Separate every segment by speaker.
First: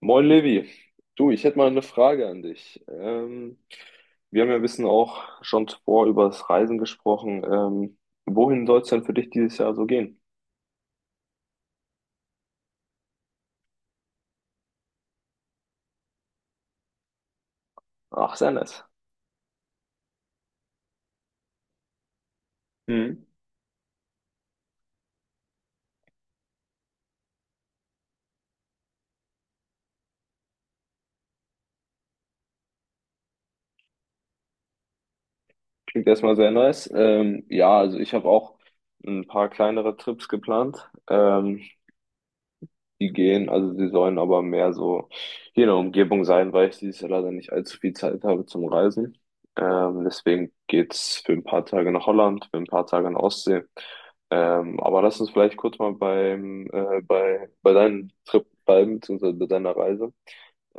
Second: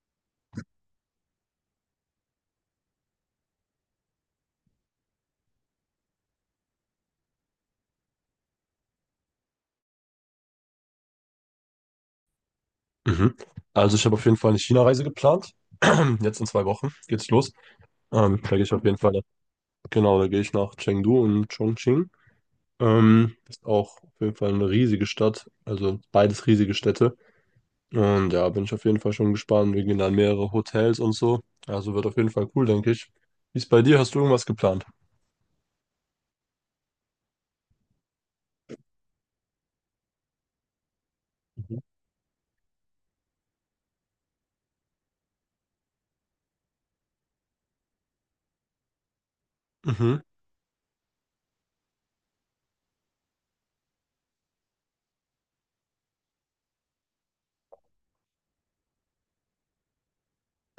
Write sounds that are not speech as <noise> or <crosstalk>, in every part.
Speaker 1: Moin Levi, du, ich hätte mal eine Frage an dich. Wir haben ja ein bisschen auch schon vor über das Reisen gesprochen. Wohin soll es denn für dich dieses Jahr so gehen?
Speaker 2: Mhm. Also ich habe auf jeden Fall eine China-Reise geplant. <clears throat> Jetzt in zwei Wochen geht's los.
Speaker 1: Ach, sehr
Speaker 2: Da gehe ich
Speaker 1: nice.
Speaker 2: auf jeden Fall, genau, da gehe ich nach Chengdu und Chongqing.
Speaker 1: Mhm.
Speaker 2: Ist auch auf jeden Fall eine riesige Stadt, also beides riesige Städte. Und ja, bin ich auf jeden Fall schon gespannt. Wir gehen dann mehrere Hotels und so. Also wird auf jeden Fall cool, denke ich. Wie ist bei dir? Hast du irgendwas geplant?
Speaker 1: Klingt erstmal sehr nice. Ja, also ich habe auch ein paar kleinere Trips geplant.
Speaker 2: Mhm.
Speaker 1: Die gehen, also die sollen aber mehr so hier in der Umgebung sein, weil ich dieses Jahr leider nicht allzu viel Zeit habe zum Reisen.
Speaker 2: Mhm.
Speaker 1: Deswegen geht's für ein paar Tage nach Holland, für ein paar Tage in die Ostsee. Aber lass uns vielleicht kurz mal bei deinem Trip bleiben, beziehungsweise bei deiner Reise.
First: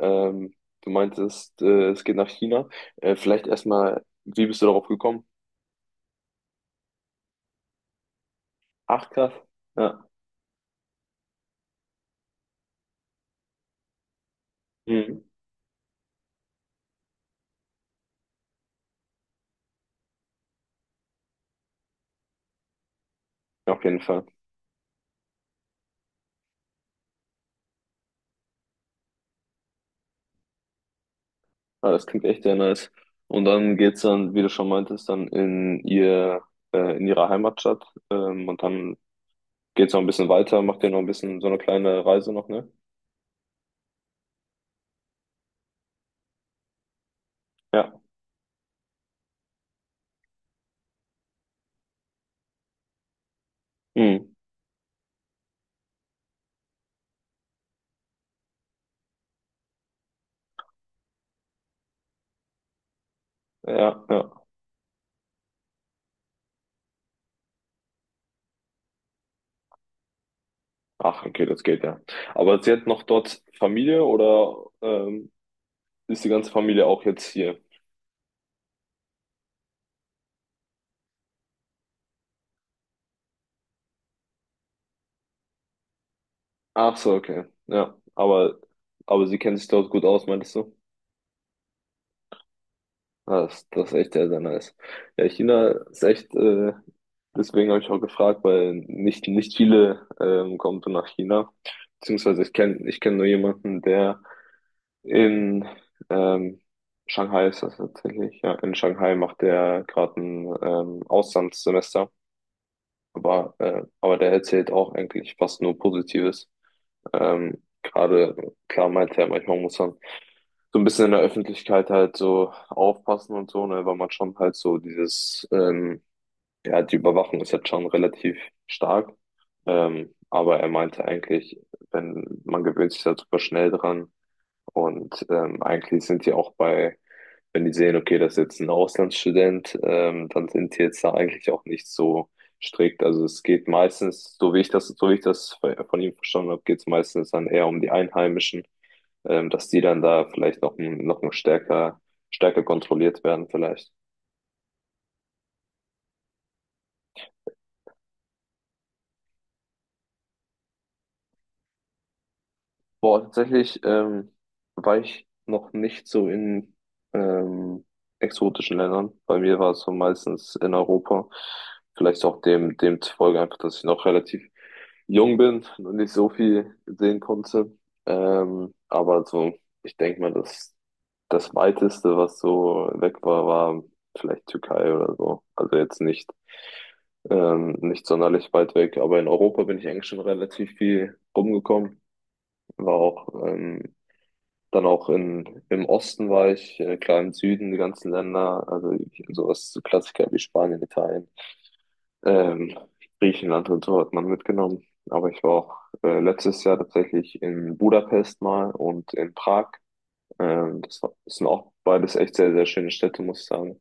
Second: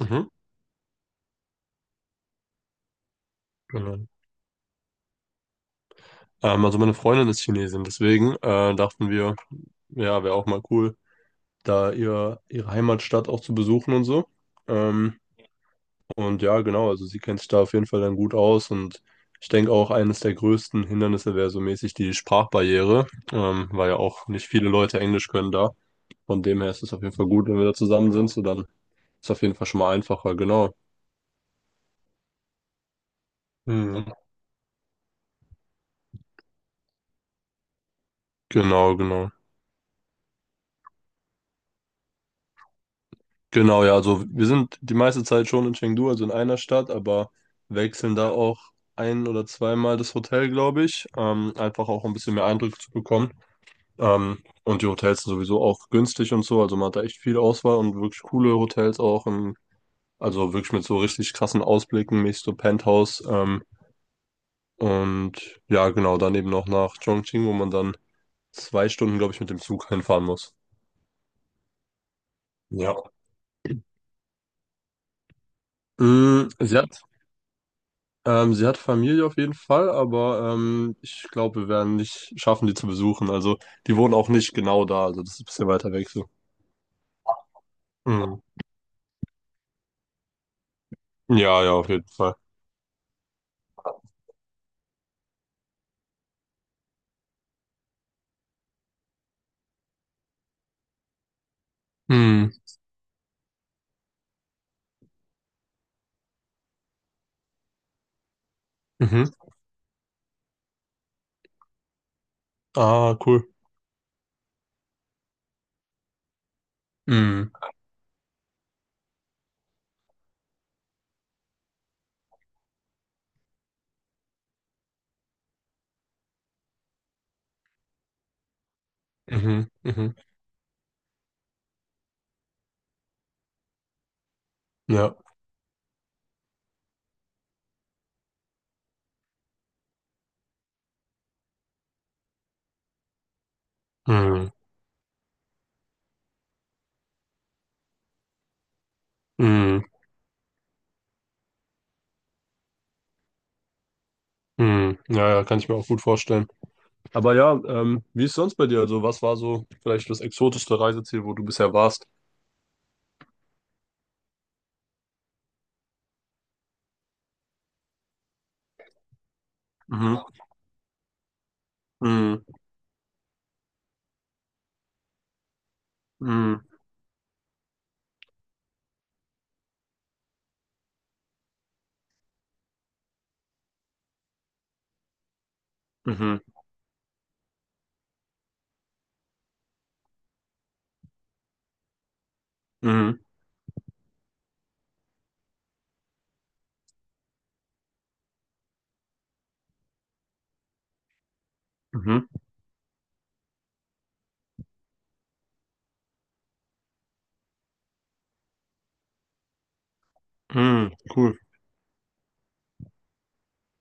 Speaker 2: Mhm.
Speaker 1: Du meintest, es geht nach China. Vielleicht erstmal,
Speaker 2: Genau.
Speaker 1: wie bist du darauf gekommen?
Speaker 2: Also meine Freundin ist Chinesin, deswegen
Speaker 1: Ach,
Speaker 2: dachten
Speaker 1: krass.
Speaker 2: wir,
Speaker 1: Ja.
Speaker 2: ja, wäre auch mal cool, da ihre Heimatstadt auch zu besuchen und so. Ähm,
Speaker 1: Mhm.
Speaker 2: und ja, genau, also sie kennt sich da auf jeden Fall dann gut aus, und ich denke auch, eines der größten Hindernisse wäre so mäßig die Sprachbarriere,
Speaker 1: Auf
Speaker 2: weil ja
Speaker 1: jeden Fall.
Speaker 2: auch nicht viele Leute Englisch können da. Von dem her ist es auf jeden Fall gut, wenn wir da zusammen sind, so dann ist es auf jeden Fall schon mal einfacher, genau.
Speaker 1: Ah, das klingt echt sehr nice. Und dann geht's
Speaker 2: Hm.
Speaker 1: dann, wie du schon meintest, dann in ihre Heimatstadt. Und
Speaker 2: Genau,
Speaker 1: dann
Speaker 2: genau.
Speaker 1: geht's noch ein bisschen weiter, macht ihr noch ein bisschen so eine kleine Reise noch, ne?
Speaker 2: Genau, ja, also wir sind die meiste Zeit schon in Chengdu, also in einer Stadt, aber
Speaker 1: Ja.
Speaker 2: wechseln da auch ein oder zweimal das Hotel, glaube ich, einfach auch um ein bisschen mehr Eindruck zu bekommen.
Speaker 1: Hm.
Speaker 2: Und die Hotels sind sowieso auch günstig und so. Also man hat da echt viel Auswahl und wirklich coole Hotels auch. Und also wirklich mit so richtig krassen Ausblicken, mäßig so Penthouse.
Speaker 1: Ja, ja.
Speaker 2: Und ja, genau, dann eben noch nach Chongqing, wo man dann zwei Stunden, glaube ich, mit dem Zug hinfahren muss.
Speaker 1: Ach, okay, das geht ja. Aber sie hat
Speaker 2: Ja.
Speaker 1: noch dort Familie oder ähm, ist die
Speaker 2: Mm,
Speaker 1: ganze Familie auch jetzt hier?
Speaker 2: sie hat Familie auf jeden Fall, aber ich glaube, wir werden nicht schaffen, die zu besuchen. Also die wohnen auch nicht genau da. Also das ist ein bisschen weiter weg so.
Speaker 1: Ach so, okay. Ja.
Speaker 2: Mm.
Speaker 1: Aber sie kennt sich dort gut aus, meintest du?
Speaker 2: Ja, ja, auf jeden Fall.
Speaker 1: Ah, das, das ist echt sehr, sehr nice. Ja, China ist echt, deswegen habe ich auch gefragt, weil nicht viele kommen so nach China. Beziehungsweise
Speaker 2: Mm.
Speaker 1: ich kenn nur jemanden, der in ähm, Shanghai ist das tatsächlich. Ja, in Shanghai
Speaker 2: Mhm.
Speaker 1: macht der gerade ein Auslandssemester.
Speaker 2: Ah, cool.
Speaker 1: Aber der erzählt auch eigentlich fast nur Positives.
Speaker 2: Mhm.
Speaker 1: Ähm, gerade, klar meint er, manchmal muss man so ein bisschen in der Öffentlichkeit halt so aufpassen und so, ne, weil man schon halt so dieses, ja, die Überwachung ist jetzt schon relativ stark.
Speaker 2: Mhm. Mhm.
Speaker 1: Aber er meinte eigentlich, wenn man gewöhnt sich da super schnell dran,
Speaker 2: Ja.
Speaker 1: und eigentlich sind die auch bei, wenn die sehen, okay, das ist jetzt ein Auslandsstudent, dann sind die jetzt da eigentlich auch nicht so strikt. Also es geht meistens,
Speaker 2: Mhm.
Speaker 1: so wie ich das von ihm verstanden habe, geht es meistens dann eher um die Einheimischen, dass die
Speaker 2: Mhm.
Speaker 1: dann da vielleicht noch ein stärker kontrolliert werden, vielleicht.
Speaker 2: Mhm. Ja, ja, kann ich mir auch gut vorstellen. Aber ja, wie ist sonst bei dir? Also, was war so vielleicht das exotischste Reiseziel, wo du bisher warst?
Speaker 1: Boah, tatsächlich war ich noch nicht so in ähm, exotischen Ländern. Bei mir war es so
Speaker 2: Mhm.
Speaker 1: meistens in Europa. Vielleicht auch
Speaker 2: Mhm.
Speaker 1: dem zufolge einfach, dass ich noch relativ jung bin und nicht so
Speaker 2: Mhm.
Speaker 1: viel sehen konnte. Ähm, aber so, Ich denke mal, das Weiteste, was so weg war, war vielleicht Türkei oder so. Also jetzt nicht,
Speaker 2: Mhm.
Speaker 1: nicht sonderlich weit weg. Aber in Europa bin ich eigentlich schon relativ viel rumgekommen. War
Speaker 2: Mhm.
Speaker 1: auch, ähm, Dann auch in, im Osten war ich, klar im Süden, die ganzen Länder, also sowas, so Klassiker wie Spanien, Italien,
Speaker 2: Mhm.
Speaker 1: ähm, Griechenland und so hat man mitgenommen. Aber ich war auch letztes Jahr tatsächlich in Budapest mal und in Prag.
Speaker 2: Mhm. Cool.
Speaker 1: Das sind auch beides echt sehr, sehr schöne Städte, muss ich sagen.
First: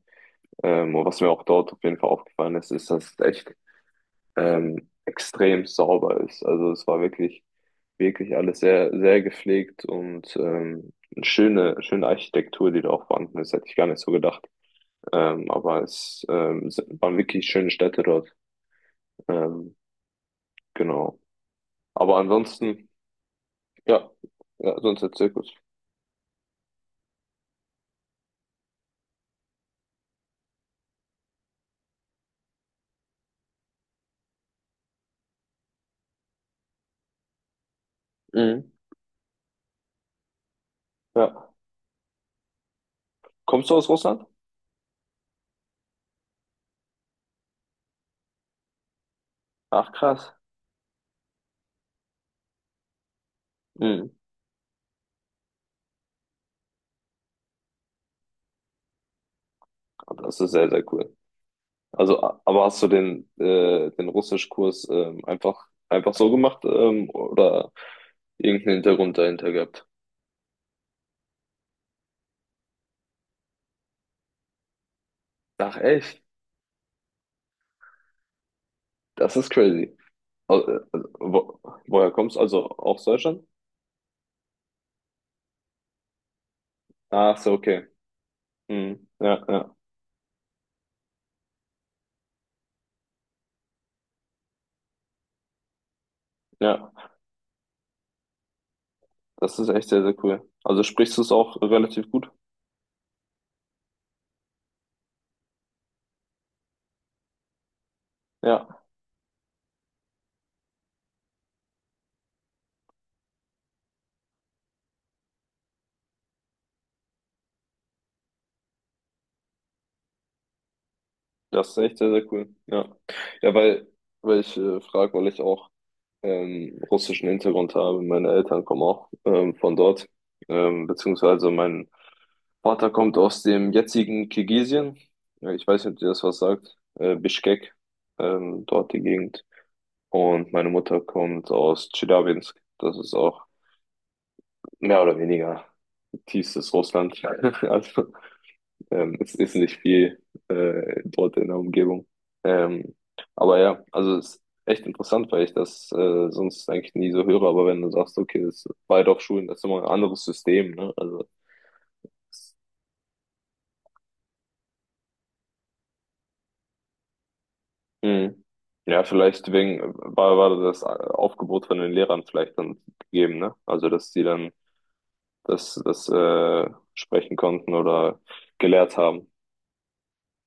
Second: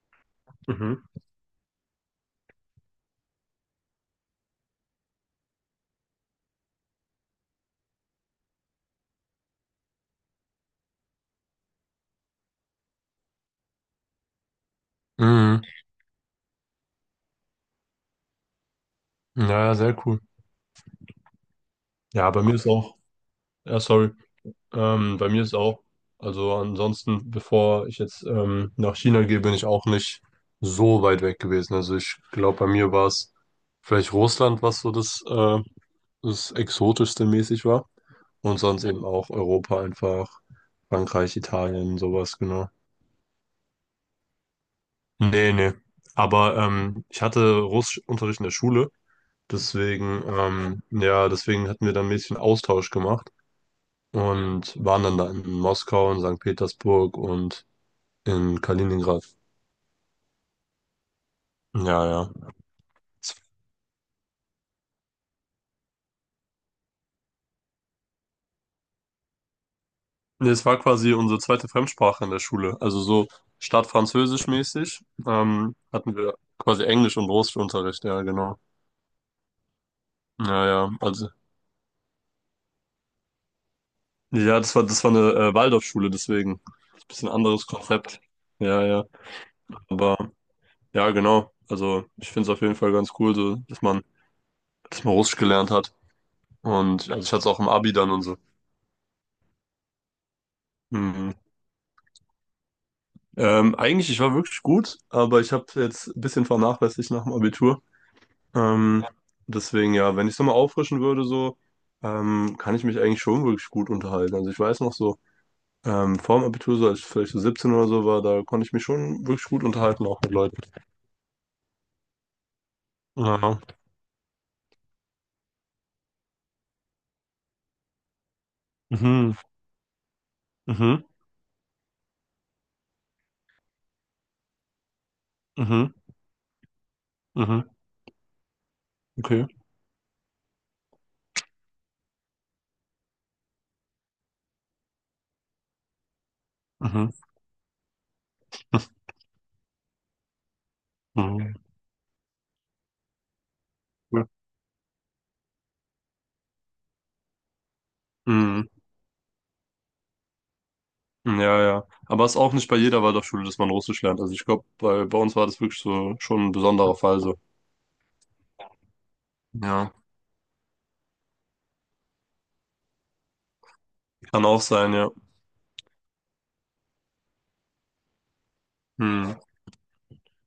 Speaker 2: Mhm.
Speaker 1: Und was mir auch dort auf jeden Fall aufgefallen ist, ist, dass es echt extrem sauber ist. Also es war wirklich Wirklich alles sehr, sehr gepflegt und eine schöne, schöne Architektur, die da auch vorhanden ist, hätte ich gar nicht so gedacht.
Speaker 2: Mhm.
Speaker 1: Es waren wirklich schöne Städte dort.
Speaker 2: Ja, ja,
Speaker 1: Ähm,
Speaker 2: sehr cool.
Speaker 1: genau. Aber
Speaker 2: Ja, bei mir ist
Speaker 1: ansonsten,
Speaker 2: auch. Ja,
Speaker 1: ja,
Speaker 2: sorry.
Speaker 1: ja, sonst der
Speaker 2: Bei mir
Speaker 1: Zirkus.
Speaker 2: ist auch, also ansonsten, bevor ich jetzt nach China gehe, bin ich auch nicht so weit weg gewesen. Also ich glaube, bei mir war es vielleicht Russland, was so das Exotischste mäßig war. Und
Speaker 1: Mhm.
Speaker 2: sonst eben auch Europa einfach, Frankreich,
Speaker 1: Ja.
Speaker 2: Italien, sowas, genau.
Speaker 1: Kommst du aus Russland?
Speaker 2: Nee, nee. Aber ich hatte Russischunterricht in der Schule,
Speaker 1: Ach,
Speaker 2: deswegen,
Speaker 1: krass.
Speaker 2: ja, deswegen hatten wir dann ein bisschen Austausch gemacht
Speaker 1: Mhm.
Speaker 2: und waren dann da in Moskau und Sankt Petersburg und in Kaliningrad.
Speaker 1: Ja, das ist sehr, sehr cool.
Speaker 2: Ja,
Speaker 1: Also,
Speaker 2: ja.
Speaker 1: a- aber hast du den,
Speaker 2: Es
Speaker 1: den Russischkurs einfach so gemacht oder irgendeinen Hintergrund dahinter gehabt?
Speaker 2: es war quasi unsere zweite Fremdsprache in der Schule. Also so statt Französisch mäßig
Speaker 1: Ach,
Speaker 2: hatten
Speaker 1: echt?
Speaker 2: wir quasi Englisch und Russischunterricht. Ja, genau.
Speaker 1: Das ist crazy. Au-
Speaker 2: Ja,
Speaker 1: äh,
Speaker 2: ja. Also,
Speaker 1: Wo, Woher kommst du? Also aus Deutschland?
Speaker 2: ja, das war eine Waldorfschule, deswegen. Bisschen
Speaker 1: Ach so,
Speaker 2: anderes
Speaker 1: okay.
Speaker 2: Konzept. Ja, ja.
Speaker 1: Hm. Ja, ja,
Speaker 2: Aber ja, genau. Also ich finde es auf jeden Fall ganz cool, so, dass man Russisch gelernt hat.
Speaker 1: ja.
Speaker 2: Und also ich hatte es auch im Abi dann und so.
Speaker 1: Das ist echt sehr, sehr cool. Also sprichst du es
Speaker 2: Mhm.
Speaker 1: auch relativ gut?
Speaker 2: Eigentlich, ich war wirklich gut, aber ich habe jetzt ein bisschen vernachlässigt nach dem Abitur.
Speaker 1: Ja,
Speaker 2: Ähm, deswegen ja, wenn ich es nochmal auffrischen würde, so, kann ich mich eigentlich schon wirklich gut unterhalten. Also ich weiß noch so, vor dem Abitur, so als ich vielleicht so 17 oder so war, da konnte ich mich schon wirklich gut unterhalten, auch mit Leuten.
Speaker 1: das ist echt sehr, sehr cool. Ja, ja,
Speaker 2: Ja.
Speaker 1: weil, Weil ich frage, weil ich auch russischen Hintergrund habe. Meine Eltern kommen auch
Speaker 2: Mhm.
Speaker 1: von dort,
Speaker 2: Mhm.
Speaker 1: beziehungsweise mein Vater kommt aus dem jetzigen Kirgisien. Ja, ich weiß
Speaker 2: Mhm.
Speaker 1: nicht, ob dir das was sagt.
Speaker 2: Mhm.
Speaker 1: Bischkek, dort die Gegend.
Speaker 2: Okay.
Speaker 1: Und meine Mutter kommt aus Tscheljabinsk. Das ist auch mehr oder weniger tiefstes
Speaker 2: Mhm.
Speaker 1: Russland. <laughs> Also
Speaker 2: <laughs>
Speaker 1: es ist nicht viel dort in
Speaker 2: Mhm.
Speaker 1: der Umgebung. Ähm, aber ja, also
Speaker 2: Cool.
Speaker 1: es ist echt interessant, weil ich das sonst eigentlich nie so höre. Aber wenn du sagst, okay, das
Speaker 2: Mhm.
Speaker 1: Waldorfschulen, das ist immer ein anderes System, ne? Also
Speaker 2: Ja, ja. Aber es ist auch nicht bei jeder Waldorfschule, dass man Russisch lernt. Also ich glaube, bei uns war das wirklich so schon ein besonderer Fall so.
Speaker 1: mhm. Ja, vielleicht wegen,
Speaker 2: Ja.
Speaker 1: war das Aufgebot von den Lehrern vielleicht dann gegeben, ne? Also, dass die
Speaker 2: Kann
Speaker 1: dann
Speaker 2: auch sein, ja.
Speaker 1: das sprechen konnten oder gelehrt haben.
Speaker 2: Mhm.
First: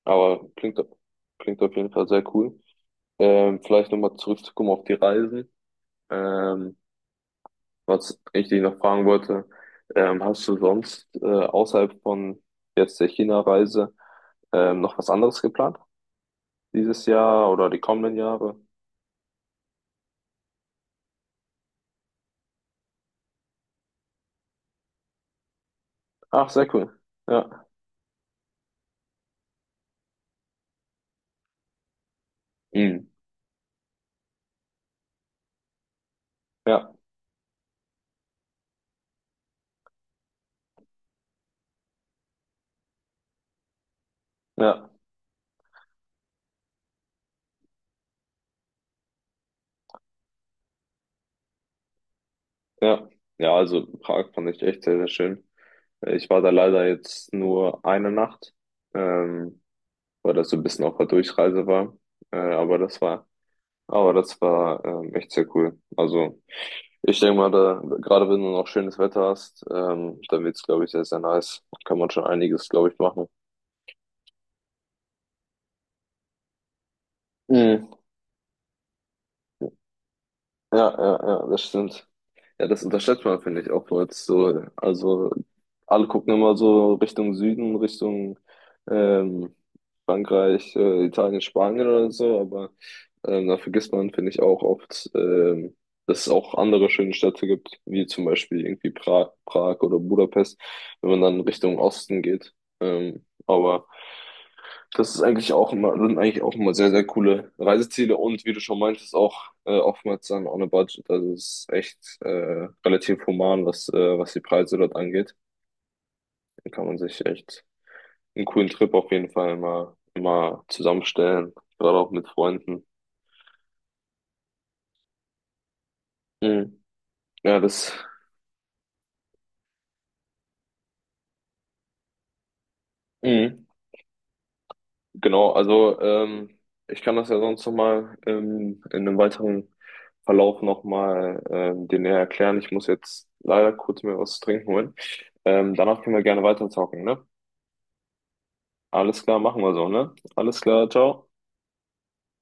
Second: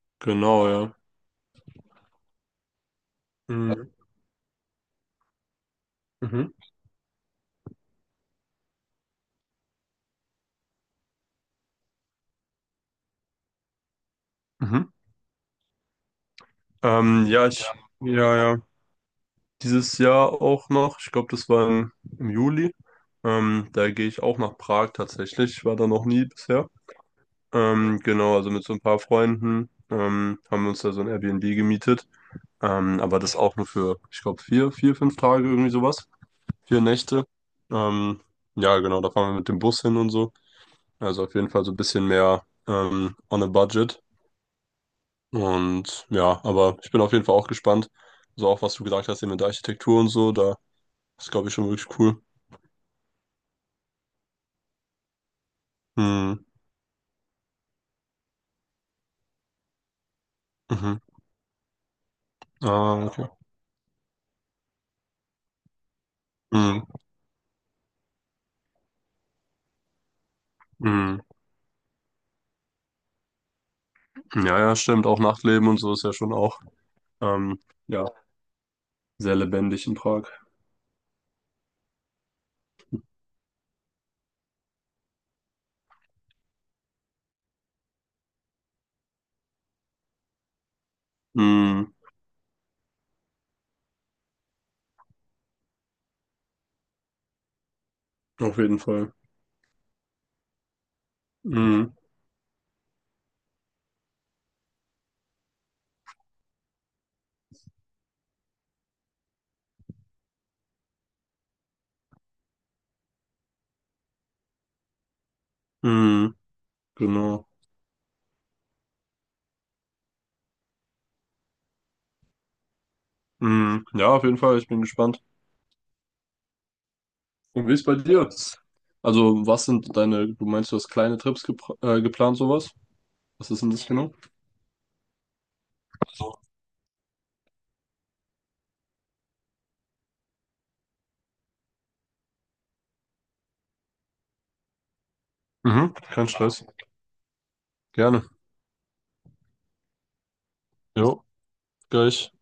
Speaker 1: Aber
Speaker 2: Genau, ja.
Speaker 1: klingt auf jeden Fall sehr cool. Vielleicht
Speaker 2: Mhm.
Speaker 1: nochmal zurückzukommen auf die Reisen.
Speaker 2: Mhm.
Speaker 1: Ähm, Was ich dich noch fragen wollte, hast du sonst außerhalb von jetzt der China-Reise
Speaker 2: Mhm.
Speaker 1: noch was anderes geplant? Dieses
Speaker 2: Ähm, ja,
Speaker 1: Jahr
Speaker 2: ich,
Speaker 1: oder die kommenden
Speaker 2: ja,
Speaker 1: Jahre?
Speaker 2: ja, dieses Jahr auch noch. Ich glaube, im Juli. Da gehe ich auch nach Prag tatsächlich. Ich war da noch nie
Speaker 1: Ach, sehr
Speaker 2: bisher.
Speaker 1: cool. Ja.
Speaker 2: Genau, also mit so ein paar Freunden haben wir uns da so ein Airbnb gemietet.
Speaker 1: Mhm.
Speaker 2: Aber das auch nur für, ich glaube, vier, fünf Tage irgendwie sowas. Vier
Speaker 1: Ja,
Speaker 2: Nächte. Ähm, ja, genau, da fahren wir mit dem Bus hin und so. Also auf jeden Fall so ein bisschen mehr on a budget.
Speaker 1: ja,
Speaker 2: Und ja, aber ich bin auf jeden Fall auch gespannt. So auch, was du gesagt hast, eben mit der Architektur und so, da ist, glaube ich, schon wirklich cool.
Speaker 1: ja. Ja, also Prag fand ich echt sehr, sehr schön. Ich war
Speaker 2: Hm,
Speaker 1: da leider jetzt nur eine Nacht, ähm, weil das so ein bisschen auf
Speaker 2: mhm.
Speaker 1: der Durchreise war. Äh, aber das
Speaker 2: Ah,
Speaker 1: war,
Speaker 2: okay.
Speaker 1: aber das war echt sehr cool. Also
Speaker 2: Hm,
Speaker 1: ich denke mal, da, gerade wenn du noch schönes Wetter hast, dann wird's, glaube ich, sehr, sehr
Speaker 2: hm.
Speaker 1: nice. Kann man schon einiges, glaube ich, machen.
Speaker 2: Ja, ja, stimmt. Auch Nachtleben und so ist ja schon auch, ähm,
Speaker 1: Mhm.
Speaker 2: ja, sehr lebendig in Prag.
Speaker 1: Ja, ja, ja, das stimmt. Ja, das unterschätzt man, finde ich, auch jetzt so. Also, alle gucken immer so Richtung Süden, Richtung ähm, Frankreich, Italien,
Speaker 2: Hm,
Speaker 1: Spanien oder so, aber da vergisst man, finde ich, auch oft, dass es auch andere schöne Städte gibt, wie zum
Speaker 2: auf
Speaker 1: Beispiel
Speaker 2: jeden
Speaker 1: irgendwie
Speaker 2: Fall.
Speaker 1: Prag oder Budapest, wenn man dann Richtung
Speaker 2: Hm,
Speaker 1: Osten geht. Aber das ist eigentlich auch immer, sind eigentlich auch immer sehr, sehr coole Reiseziele, und wie du schon meintest, auch oftmals dann on a budget. Also es ist echt relativ human, was die Preise dort angeht.
Speaker 2: hm,
Speaker 1: Dann kann man sich
Speaker 2: genau.
Speaker 1: echt einen coolen Trip auf jeden Fall mal zusammenstellen, gerade auch mit Freunden.
Speaker 2: Hm, ja, auf jeden Fall. Ich bin gespannt.
Speaker 1: Mhm. Ja,
Speaker 2: Und wie ist
Speaker 1: das.
Speaker 2: bei dir? Also, was sind deine, du meinst, du hast kleine Trips geplant, sowas? Was ist
Speaker 1: Mhm.
Speaker 2: denn das genau?
Speaker 1: Genau, also ich kann das ja sonst nochmal in einem weiteren Verlauf nochmal dir näher erklären. Ich muss jetzt leider kurz mir was zu trinken holen.
Speaker 2: Mhm,
Speaker 1: Danach können wir
Speaker 2: kein
Speaker 1: gerne
Speaker 2: Stress.
Speaker 1: weiterzocken, ne?
Speaker 2: Gerne.
Speaker 1: Alles klar, machen wir so, ne? Alles klar,
Speaker 2: Jo,
Speaker 1: ciao.
Speaker 2: gleich.